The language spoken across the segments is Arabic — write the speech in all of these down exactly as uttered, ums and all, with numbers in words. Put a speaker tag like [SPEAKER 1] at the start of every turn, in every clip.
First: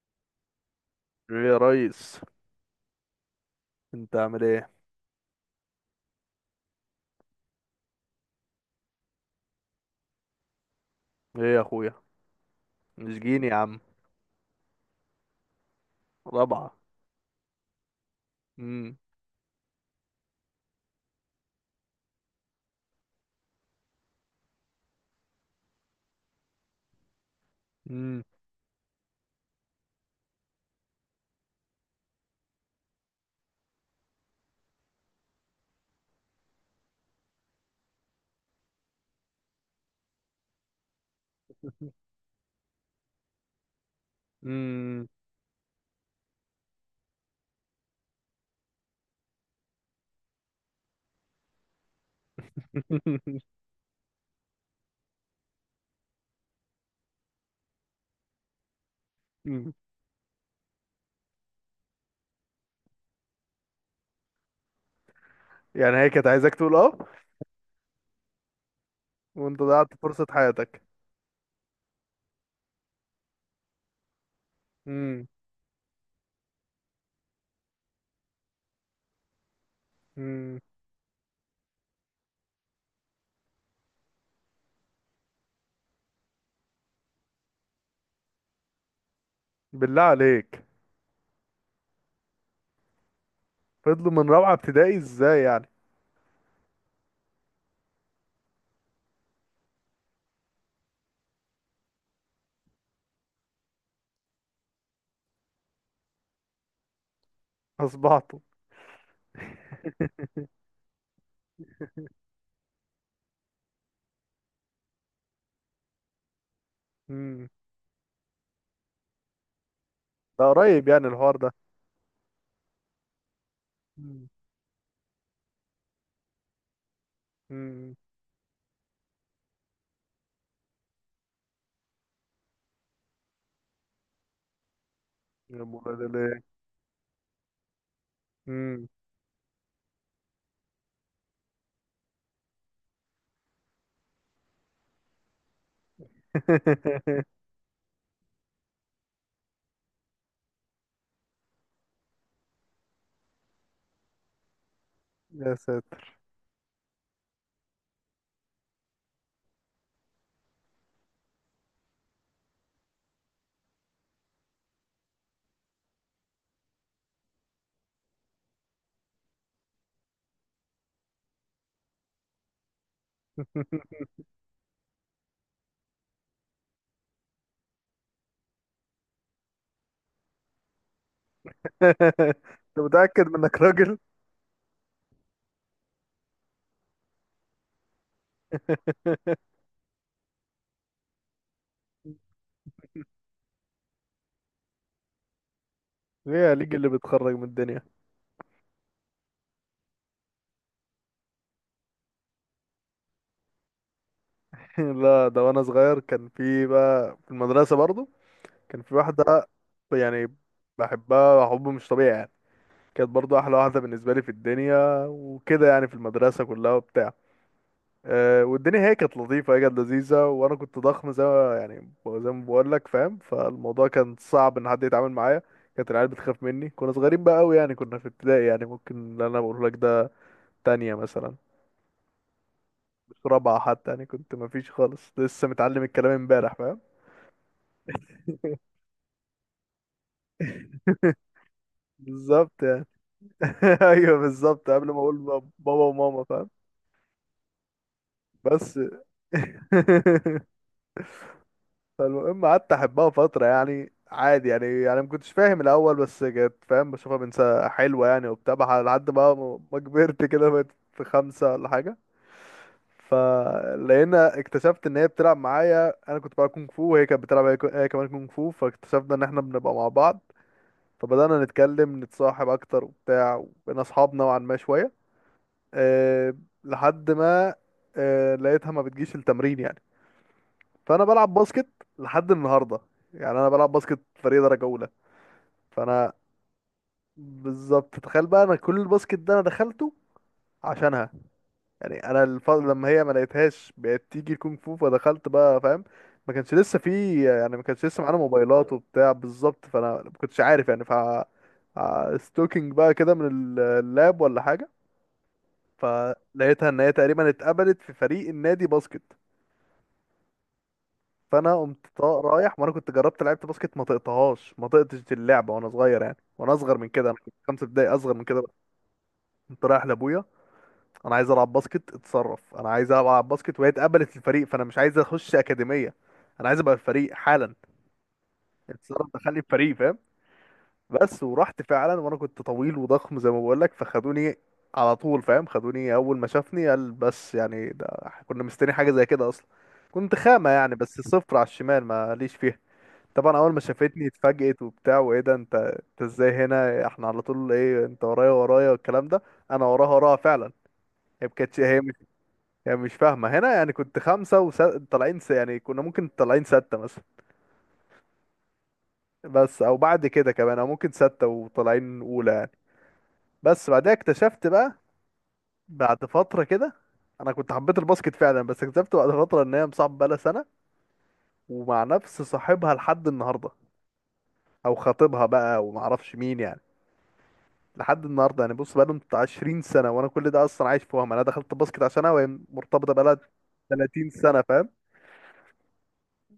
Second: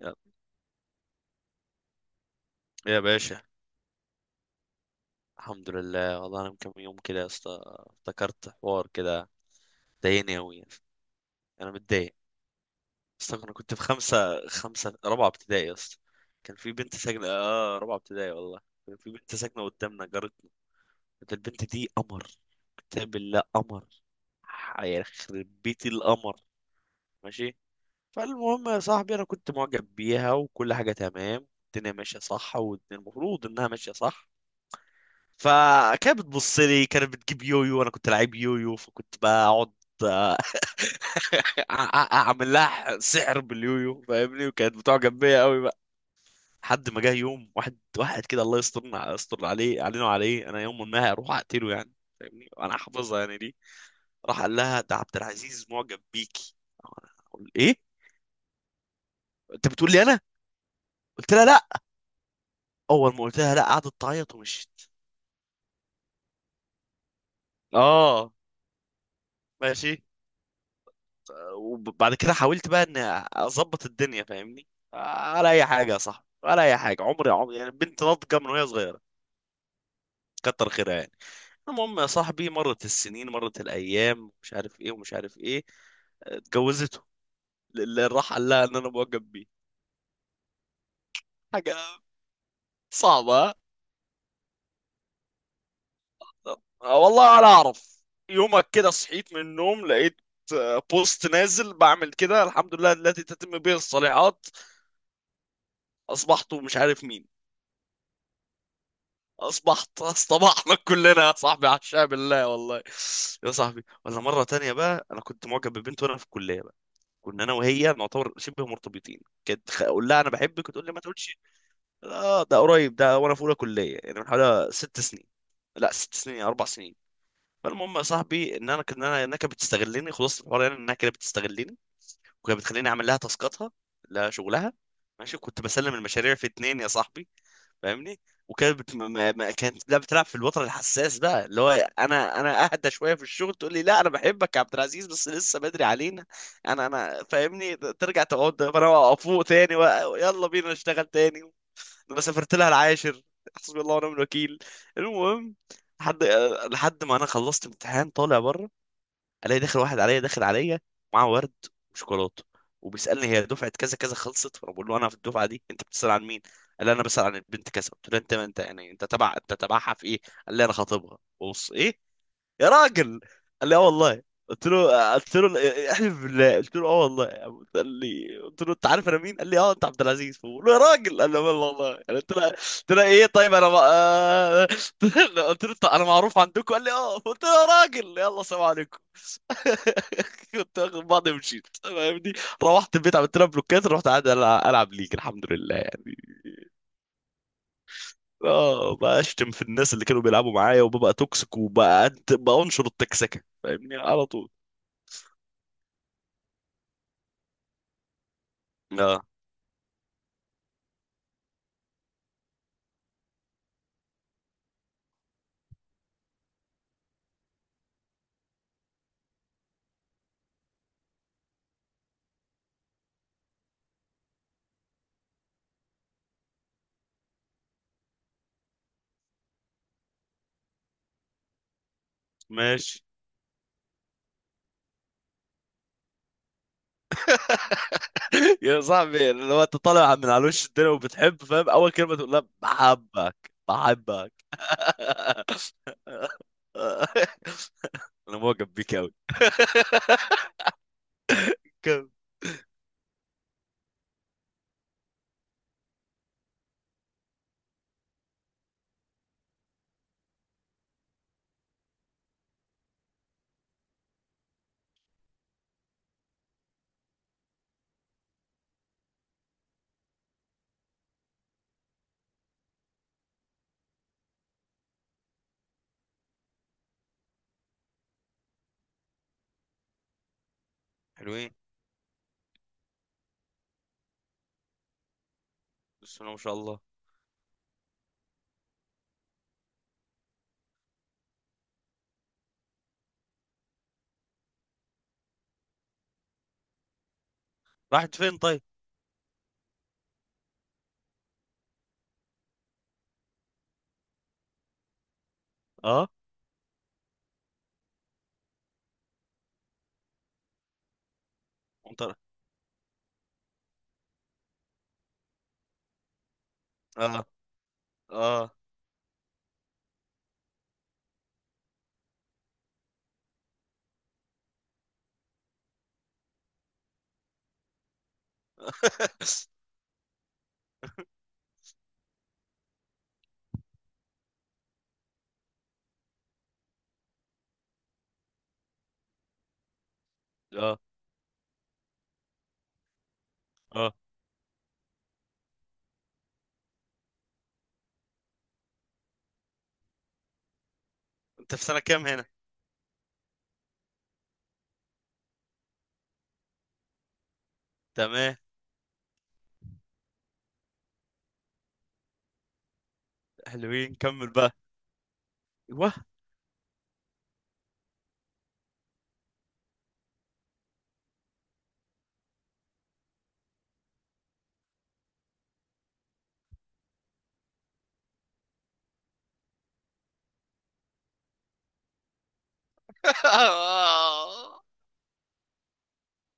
[SPEAKER 1] يا
[SPEAKER 2] ايه يا ريس،
[SPEAKER 1] يا باشا.
[SPEAKER 2] انت عامل ايه؟
[SPEAKER 1] الحمد لله، والله انا من كام يوم كده يا اسطى افتكرت حوار كده ضايقني قوي.
[SPEAKER 2] ايه يا
[SPEAKER 1] انا
[SPEAKER 2] اخويا.
[SPEAKER 1] متضايق.
[SPEAKER 2] مش
[SPEAKER 1] اصلا
[SPEAKER 2] جيني
[SPEAKER 1] انا
[SPEAKER 2] يا
[SPEAKER 1] كنت
[SPEAKER 2] عم.
[SPEAKER 1] في خمسة خمسة رابعة ابتدائي يا اسطى. كان في
[SPEAKER 2] رابعة.
[SPEAKER 1] بنت ساكنة اه رابعة ابتدائي، والله
[SPEAKER 2] امم
[SPEAKER 1] كان في بنت ساكنة قدامنا، جارتنا. كانت البنت دي قمر. كتاب الله قمر. هيخرب بيتي القمر. ماشي.
[SPEAKER 2] امم
[SPEAKER 1] فالمهم يا صاحبي، انا كنت معجب بيها وكل حاجة تمام، الدنيا ماشية صح والمفروض انها ماشية صح. فكانت بتبص لي، كانت بتجيب يويو وانا كنت لعيب يويو، فكنت بقعد آه، أع- أع- اعمل لها سحر باليويو، فاهمني، وكانت
[SPEAKER 2] امم
[SPEAKER 1] بتعجب بيا قوي بقى. لحد ما جه يوم، واحد واحد كده، الله يسترنا، يستر عليه علينا وعليه، انا يوم ما هروح اقتله يعني. فاهمني، انا حافظها يعني دي. راح قال لها ده عبد العزيز معجب بيكي. أنا أقول ايه؟ انت بتقول لي انا؟ قلت لها لا. اول ما قلت لها لا قعدت تعيط ومشيت.
[SPEAKER 2] يعني هي كانت عايزاك تقول اه،
[SPEAKER 1] اه،
[SPEAKER 2] وانت ضيعت
[SPEAKER 1] ماشي.
[SPEAKER 2] فرصة حياتك.
[SPEAKER 1] وبعد كده حاولت بقى ان اظبط الدنيا، فاهمني،
[SPEAKER 2] امم
[SPEAKER 1] ولا اي حاجه. يا صاحبي، ولا اي حاجه، عمري عمري يعني، بنت ناضجه من وهي صغيره.
[SPEAKER 2] امم
[SPEAKER 1] كتر خيرها يعني. المهم يا صاحبي، مرت السنين، مرت الايام، مش عارف ايه ومش عارف ايه. اتجوزته. اللي راح قال لها ان انا معجب بيه.
[SPEAKER 2] بالله عليك.
[SPEAKER 1] حاجه صعبه، ها؟
[SPEAKER 2] فضلوا من رابعة ابتدائي ازاي يعني؟
[SPEAKER 1] آه، والله ولا اعرف. يومك كده صحيت من النوم لقيت آه، بوست نازل بعمل كده. الحمد لله التي تتم به الصالحات. اصبحت مش عارف مين.
[SPEAKER 2] اصبحتوا.
[SPEAKER 1] اصبحت اصطبحنا كلنا يا صاحبي، عشاء بالله والله. يا صاحبي، ولا مره تانية بقى، انا كنت معجب ببنت وانا في الكليه بقى. كنا
[SPEAKER 2] امم
[SPEAKER 1] انا وهي نعتبر شبه مرتبطين. كنت خ- اقول لها انا
[SPEAKER 2] ده
[SPEAKER 1] بحبك وتقول
[SPEAKER 2] قريب
[SPEAKER 1] لي ما
[SPEAKER 2] يعني الحوار
[SPEAKER 1] تقولش.
[SPEAKER 2] ده؟
[SPEAKER 1] لا ده قريب، ده وانا في اولى كليه، يعني من
[SPEAKER 2] امم
[SPEAKER 1] حوالي ست سنين. لا، ست سنين اربع سنين.
[SPEAKER 2] امم
[SPEAKER 1] فالمهم يا صاحبي، ان انا كان انا انها كانت بتستغلني، خلاص الحوار يعني، انها كانت بتستغلني، وكانت بتخليني اعمل لها تاسكاتها، لها شغلها. ماشي، كنت
[SPEAKER 2] يا ابو
[SPEAKER 1] بسلم
[SPEAKER 2] ولاد
[SPEAKER 1] المشاريع
[SPEAKER 2] الايه.
[SPEAKER 1] في اتنين يا صاحبي. فاهمني. وكانت
[SPEAKER 2] امم
[SPEAKER 1] بت... ما... ما... كانت لا بتلعب في الوتر الحساس بقى، اللي هو انا انا اهدى شويه في الشغل، تقول لي لا انا بحبك يا عبد العزيز، بس لسه بدري علينا. انا انا فاهمني، ترجع تقعد انا فوق تاني و... يلا بينا نشتغل تاني. انا سافرت لها العاشر. حسبي الله ونعم الوكيل.
[SPEAKER 2] يا
[SPEAKER 1] المهم،
[SPEAKER 2] ساتر.
[SPEAKER 1] لحد لحد ما انا خلصت امتحان طالع بره، الاقي داخل واحد عليا، داخل عليا معاه ورد وشوكولاته، وبيسالني هي دفعه كذا كذا خلصت. فانا بقول له انا في الدفعه دي، انت بتسال عن مين؟ قال لي انا بسال عن البنت كذا. قلت له انت انت يعني، انت تبع انت تبعها في ايه؟ قال لي انا خاطبها. بص ايه يا راجل. قال لي اه والله. قلت له قلت له "إيه، احلف بالله". قلت له اه والله. قال لي، قلت له انت عارف انا مين؟ قال لي اه انت عبد العزيز. فبقول له يا راجل. قال لي والله والله يعني. قلت له
[SPEAKER 2] انت
[SPEAKER 1] قلت له ايه
[SPEAKER 2] متأكد من
[SPEAKER 1] طيب،
[SPEAKER 2] انك
[SPEAKER 1] انا ما...
[SPEAKER 2] راجل؟
[SPEAKER 1] آه، قلت له "أنت- انا معروف عندكم. قال لي اه. قلت له يا راجل، يلا سلام عليكم. كنت واخد بعضي ومشيت فاهمني. روحت البيت، عملت لها بلوكات، رحت قاعد ألع- العب ليج، الحمد لله يعني.
[SPEAKER 2] هي ليج اللي بتخرج من الدنيا؟
[SPEAKER 1] اه، بشتم في الناس اللي كانوا بيلعبوا معايا، وببقى توكسيك، وبقى بنشر التكسكه، فاهمني، على طول.
[SPEAKER 2] لا، ده وانا صغير كان في بقى في المدرسة برضو، كان في
[SPEAKER 1] اه،
[SPEAKER 2] واحدة يعني بحبها حب مش طبيعي يعني. كانت برضو احلى واحدة بالنسبة لي في الدنيا وكده يعني، في المدرسة كلها وبتاع. أه، والدنيا هي كانت لطيفة، هي كانت لذيذة، وانا كنت ضخم زي ما يعني زي ما بقول لك فاهم، فالموضوع كان صعب ان حد يتعامل معايا. كانت العيال بتخاف مني، كنا صغيرين بقى قوي يعني، كنا في ابتدائي يعني. ممكن اللي انا بقول لك ده تانية مثلا،
[SPEAKER 1] ماشي.
[SPEAKER 2] في رابعة حتى يعني. كنت مفيش خالص، لسه متعلم الكلام امبارح فاهم.
[SPEAKER 1] يا صاحبي، لو انت طالع من على وش الدنيا وبتحب، فاهم، اول كلمه تقول لها
[SPEAKER 2] بالظبط يعني.
[SPEAKER 1] بحبك
[SPEAKER 2] ايوه
[SPEAKER 1] بحبك.
[SPEAKER 2] بالظبط، قبل ما اقول باب- بابا وماما فاهم.
[SPEAKER 1] انا معجب
[SPEAKER 2] بس.
[SPEAKER 1] بيك قوي. كم؟
[SPEAKER 2] فالمهم قعدت احبها فترة يعني عادي يعني، يعني ما كنتش فاهم الاول بس كانت فاهم بشوفها بنت حلوة يعني وبتاع بح- لحد بقى ما ما كبرت كده بقيت في خمسة ولا حاجة. فلقينا اكتشفت ان هي بتلعب معايا. انا كنت بلعب كونغ فو وهي كانت بتلعب هي هي كمان كونغ فو، فاكتشفنا ان احنا بنبقى مع بعض. فبدأنا نتكلم نتصاحب أكتر وبتاع، وبقينا أصحاب نوعا ما شوية. أه، لحد ما أه لقيتها ما بتجيش التمرين يعني. فأنا بلعب
[SPEAKER 1] حلوين.
[SPEAKER 2] باسكت لحد النهاردة يعني، أنا بلعب باسكت فريق درجة أولى. فأنا
[SPEAKER 1] بسم الله ما شاء الله.
[SPEAKER 2] بالظبط تخيل بقى، أنا كل الباسكت ده أنا دخلته عشانها. يعني انا الفضل، لما هي ما لقيتهاش بقت تيجي الكونغ فو فدخلت بقى فاهم. ما كانش لسه في يعني ما كانش لسه
[SPEAKER 1] راحت
[SPEAKER 2] معانا
[SPEAKER 1] فين طيب؟
[SPEAKER 2] موبايلات وبتاع بالظبط، فانا ما كنتش عارف يعني ف ستوكينج بقى كده من ال- اللاب ولا حاجه.
[SPEAKER 1] اه،
[SPEAKER 2] فلقيتها ان هي تقريبا اتقبلت في فريق النادي باسكت. فانا قمت طا-
[SPEAKER 1] انت. اه،
[SPEAKER 2] رايح، وانا كنت جربت لعبت باسكت ما طقتهاش، ما طقتش اللعبه وانا صغير يعني، وانا اصغر من كده، انا كنت خمسة ابتدائي، اصغر من كده بقى.
[SPEAKER 1] اه،
[SPEAKER 2] كنت رايح لابويا. انا عايز العب باسكت، اتصرف، انا عايز العب باسكت، وهي اتقبلت الفريق، فانا مش عايز اخش اكاديميه، انا عايز ابقى الفريق حالا، اتصرف دخلني الفريق فاهم. بس ورحت فعلا، وانا كنت طويل وضخم زي ما بقول لك، فخدوني على طول فاهم. خدوني اول ما شافني قال بس يعني ده كنا مستني حاجه زي كده اصلا. كنت خامه يعني،
[SPEAKER 1] اه.
[SPEAKER 2] بس صفر على الشمال، ما ليش فيها. طبعا اول ما
[SPEAKER 1] اه،
[SPEAKER 2] شافتني اتفاجئت وبتاع، وايه ده، انت انت ازاي هنا احنا على طول ايه انت ورايا ورايا والكلام ده. انا وراها وراها فعلا، هي ما
[SPEAKER 1] انت
[SPEAKER 2] كانتش
[SPEAKER 1] في سنة
[SPEAKER 2] هي
[SPEAKER 1] كام هنا؟
[SPEAKER 2] يعني مش فاهمة هنا يعني. كنت خمسة وطالعين س... يعني، كنا ممكن طالعين ستة مثلا،
[SPEAKER 1] تمام.
[SPEAKER 2] بس أو بعد كده كمان، أو ممكن ستة وطالعين أولى يعني. بس بعدها
[SPEAKER 1] حلوين، كمل
[SPEAKER 2] اكتشفت
[SPEAKER 1] بقى.
[SPEAKER 2] بقى
[SPEAKER 1] ايوه.
[SPEAKER 2] بعد فترة كده، أنا كنت حبيت الباسكت فعلا، بس اكتشفت بعد فترة إن هي مصاحبة بقالها سنة ومع نفس صاحبها لحد النهاردة، أو خطيبها بقى ومعرفش مين يعني لحد النهاردة يعني. بص، بقالهم بتاع عشرين سنة، وأنا كل ده أصلا عايش في وهم. أنا دخلت الباسكت عشانها وهي مرتبطة بقالها ثلاثين سنة فاهم.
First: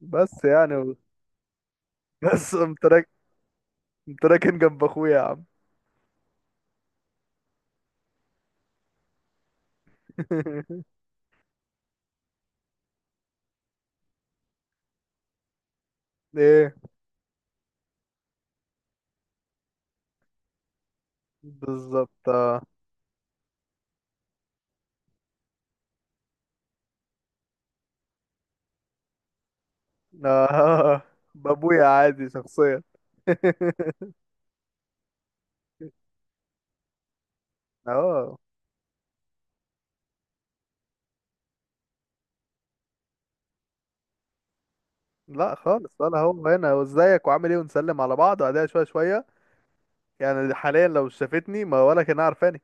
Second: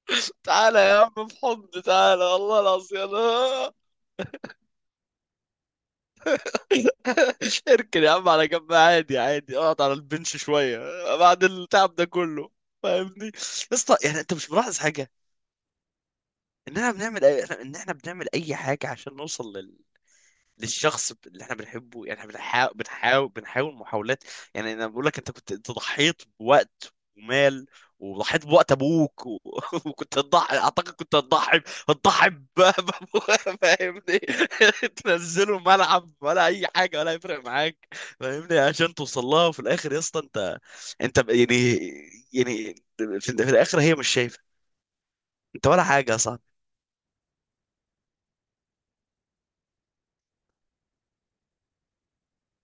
[SPEAKER 2] بس يعني
[SPEAKER 1] تعالى
[SPEAKER 2] و-
[SPEAKER 1] يا عم في حضن، تعالى
[SPEAKER 2] بس
[SPEAKER 1] والله
[SPEAKER 2] قمت.
[SPEAKER 1] العظيم، أنا-
[SPEAKER 2] انت راكن جنب اخويا يا عم.
[SPEAKER 1] اركن يا عم على جنب، عادي عادي، اقعد على البنش شوية بعد التعب ده كله. فاهمني يا اسطى، يعني انت مش ملاحظ حاجة؟
[SPEAKER 2] ايه؟
[SPEAKER 1] ان احنا بنعمل أي... ان احنا بنعمل اي حاجة عشان نوصل للشخص اللي احنا بنحبه، يعني
[SPEAKER 2] بالظبط.
[SPEAKER 1] احنا
[SPEAKER 2] اه.
[SPEAKER 1] بنحاول بنحاول بنحاول محاولات. يعني انا بقول لك، انت كنت انت ضحيت بوقت ومال، وضحيت بوقت ابوك و... وكنت هتضحي، اعتقد
[SPEAKER 2] اه،
[SPEAKER 1] كنت هتضحي،
[SPEAKER 2] بابويا
[SPEAKER 1] هتضحي
[SPEAKER 2] عادي
[SPEAKER 1] ب-
[SPEAKER 2] شخصيا.
[SPEAKER 1] ب- فاهمني. تنزله ملعب ولا اي حاجه، ولا هيفرق معاك،
[SPEAKER 2] اه.
[SPEAKER 1] فاهمني، عشان توصل لها. وفي الاخر يا اسطى، انت، انت ب- يعني، يعني في, في الاخر هي مش شايفه
[SPEAKER 2] لا
[SPEAKER 1] انت ولا
[SPEAKER 2] خالص،
[SPEAKER 1] حاجه يا
[SPEAKER 2] ولا
[SPEAKER 1] صاحبي.
[SPEAKER 2] هو هنا وازيك وعامل ايه ونسلم على بعض، وبعدها شويه شويه. يعني حاليا لو شافتني ما ولا كان عارفاني.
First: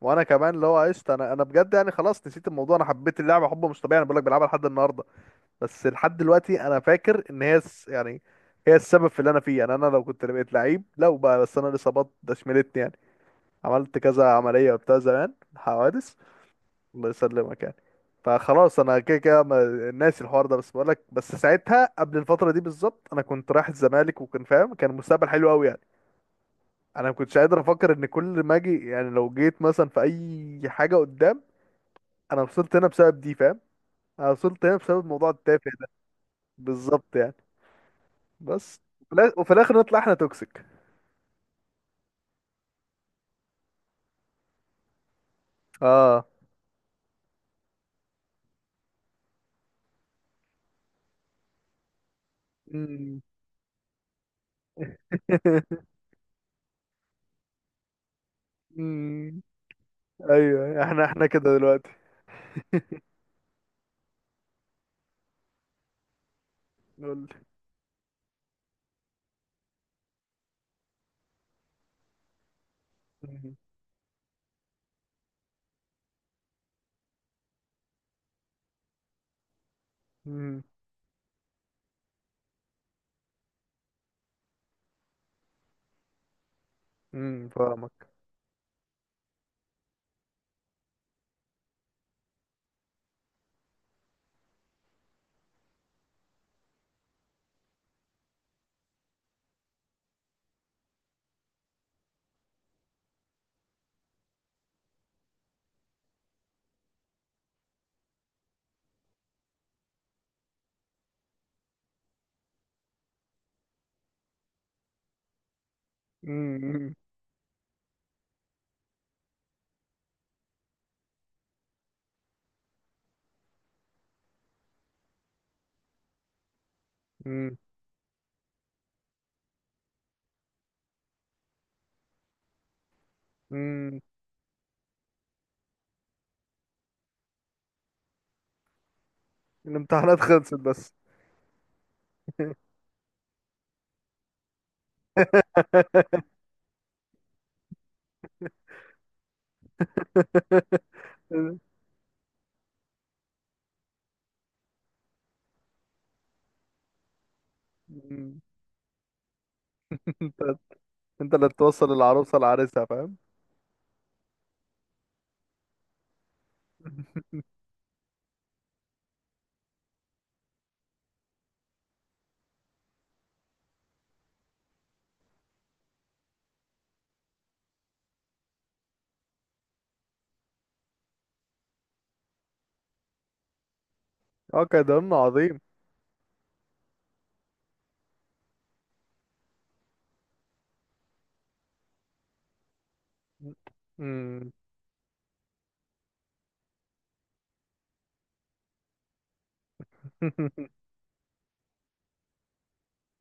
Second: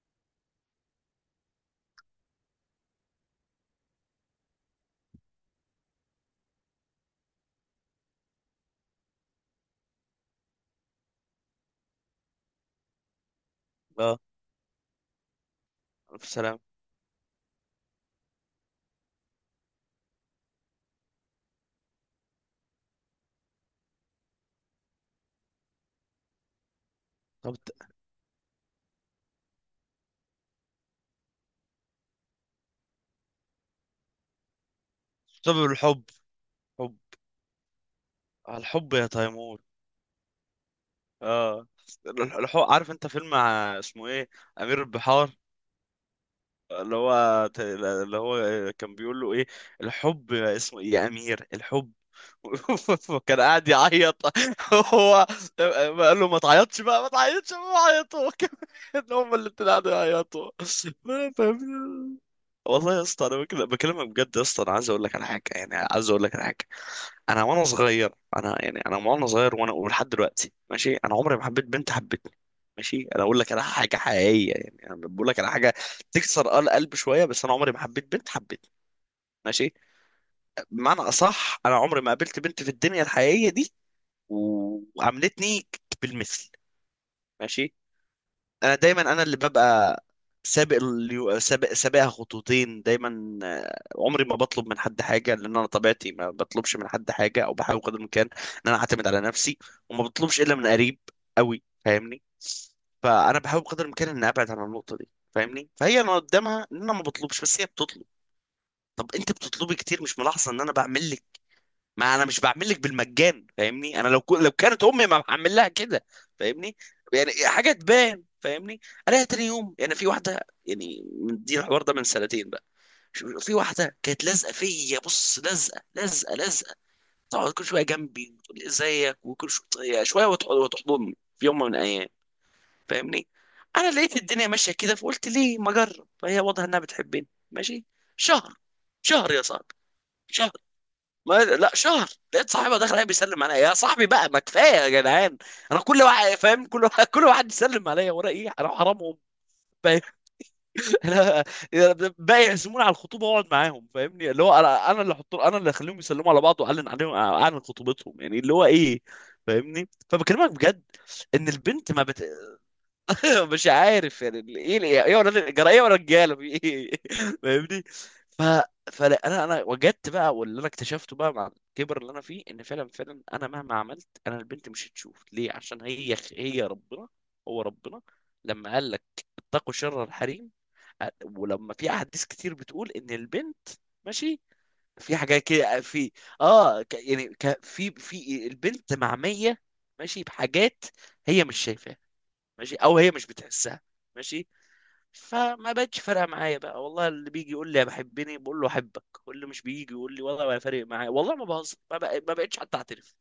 [SPEAKER 2] وانا كمان اللي هو قشطه، انا انا بجد يعني خلاص نسيت الموضوع، انا حبيت اللعبه حب مش طبيعي، انا بقول لك بلعبها لحد النهارده. بس لحد دلوقتي انا فاكر ان هي الس- يعني، هي السبب في اللي انا فيه يعني. انا لو كنت بقيت لعيب، لو بقى، بس انا الاصابات ده شملتني يعني، عملت
[SPEAKER 1] اه.
[SPEAKER 2] كذا عملية وبتاع، زمان حوادث.
[SPEAKER 1] السلام.
[SPEAKER 2] الله يسلمك يعني. فخلاص انا كده كده ما- ناسي الحوار ده، بس بقولك بس ساعتها قبل الفترة دي بالظبط انا كنت رايح الزمالك، وكان فاهم كان مستقبل حلو قوي يعني. انا ما كنتش
[SPEAKER 1] طب.
[SPEAKER 2] قادر افكر ان كل ما اجي يعني، لو جيت مثلا في اي حاجة قدام. انا وصلت هنا بسبب دي فاهم، انا وصلت هنا بسبب الموضوع
[SPEAKER 1] سبب
[SPEAKER 2] التافه ده.
[SPEAKER 1] الحب. حب.
[SPEAKER 2] بالظبط يعني. بس.
[SPEAKER 1] الحب يا
[SPEAKER 2] وفي الآ- وفي
[SPEAKER 1] تيمور.
[SPEAKER 2] الاخر نطلع احنا توكسيك.
[SPEAKER 1] اه. الحوار، عارف انت فيلم ع- اسمه ايه؟ امير البحار.
[SPEAKER 2] اه.
[SPEAKER 1] اللي هو ت- اللي هو كان بيقول له ايه، الحب اسمه ايه يا امير الحب.
[SPEAKER 2] مم.
[SPEAKER 1] كان قاعد يعيط. هو قال له ما تعيطش بقى، ما تعيطش، ما عيطوا هو كمان. هم
[SPEAKER 2] مم.
[SPEAKER 1] اللي قاعدوا يعيطوا.
[SPEAKER 2] ايوه، احنا احنا كده دلوقتي.
[SPEAKER 1] والله يا اسطى انا بكلم- بكلمك بجد، يا اسطى انا عايز اقول لك على حاجه، يعني عايز اقول لك على حاجه.
[SPEAKER 2] قول
[SPEAKER 1] انا وانا صغير، انا يعني، انا وانا صغير، وانا ولحد دلوقتي، ماشي، انا عمري ما حبيت بنت حبتني. ماشي. انا اقول لك
[SPEAKER 2] لي.
[SPEAKER 1] على حاجه حقيقيه يعني، انا بقول لك على حاجه تكسر آه القلب شويه. بس انا عمري ما حبيت بنت حبتني. ماشي.
[SPEAKER 2] امم
[SPEAKER 1] بمعنى اصح، انا عمري ما قابلت بنت في الدنيا الحقيقيه دي و- وعاملتني بالمثل.
[SPEAKER 2] امم
[SPEAKER 1] ماشي.
[SPEAKER 2] فاهمك.
[SPEAKER 1] انا دايما انا اللي ببقى سابق اليو... سابق سابقها خطوتين دايما. آه، عمري ما بطلب من حد حاجه، لان انا طبيعتي ما بطلبش من حد حاجه، او بحاول قدر الامكان ان انا اعتمد على نفسي، وما بطلبش الا من قريب قوي، فاهمني. فانا بحاول قدر الامكان ان ابعد عن النقطه دي، فاهمني. فهي انا قدامها ان انا ما بطلبش، بس هي بتطلب. طب انت بتطلبي كتير، مش ملاحظه ان انا بعمل؟ ما انا مش بعمل لك بالمجان فاهمني، انا لو كو... لو كانت امي ما بعمل لها كده، فاهمني،
[SPEAKER 2] امم
[SPEAKER 1] يعني حاجه تبان فاهمني. الاقي تاني يوم يعني في واحده، يعني من دي الحوار ده من سنتين بقى، شو- في واحده كانت لازقه فيا، بص، لازقه لازقه لازقه، تقعد
[SPEAKER 2] امم
[SPEAKER 1] كل شويه جنبي وتقول لي ازيك، وكل شويه شويه وتح- وتحضني في يوم من الايام فاهمني. انا
[SPEAKER 2] امم
[SPEAKER 1] لقيت الدنيا ماشيه كده، فقلت ليه ما اجرب، فهي واضحه انها بتحبني، ماشي. شهر، شهر يا صاحبي،
[SPEAKER 2] الامتحانات
[SPEAKER 1] شهر،
[SPEAKER 2] خلصت بس.
[SPEAKER 1] ما لا شهر، لقيت صاحبها داخل عليا بيسلم عليا. يا صاحبي بقى، ما كفايه يا جدعان، انا كل واحد فاهم، كل واحد كل واحد يسلم عليا، ورا ايه؟ انا حرامهم، فاهم؟ انا باقي يعزموني على الخطوبه واقعد معاهم، فاهمني، اللي هو انا انا اللي احط، انا اللي اخليهم يسلموا على بعض، واعلن عليهم، اعلن خطوبتهم، يعني
[SPEAKER 2] مم.
[SPEAKER 1] اللي هو ايه، فاهمني. فبكلمك
[SPEAKER 2] انت،
[SPEAKER 1] بجد
[SPEAKER 2] انت اللي
[SPEAKER 1] ان
[SPEAKER 2] توصل
[SPEAKER 1] البنت ما بت...
[SPEAKER 2] العروسه لعريسها فاهم.
[SPEAKER 1] مش عارف يعني ال- ايه، ال- ايه، ولا الجرايه ولا الرجاله في ايه. فاهمني. ف فانا، انا أنا وجدت بقى، واللي انا اكتشفته بقى مع الكبر اللي انا فيه، ان فعلا فعلا انا مهما عملت، انا البنت مش هتشوف ليه، عشان هي هي ربنا، هو ربنا، لما قال لك اتقوا شر الحريم، أ- ولما في احاديث كتير بتقول ان البنت، ماشي،
[SPEAKER 2] اه كده
[SPEAKER 1] في حاجات
[SPEAKER 2] عظيم.
[SPEAKER 1] كده. في، اه، ك- يعني ك- في في البنت معميه، ماشي، بحاجات هي مش شايفاها، ماشي، او هي مش بتحسها، ماشي.
[SPEAKER 2] مم.
[SPEAKER 1] فما بقتش فارقه معايا بقى، والله اللي بيجي يقول لي يا بحبني بقول له احبك، واللي مش بيجي يقول لي والله ما فارق معايا، والله ما بهزر، ما بق- ما بقتش حتى اعترف.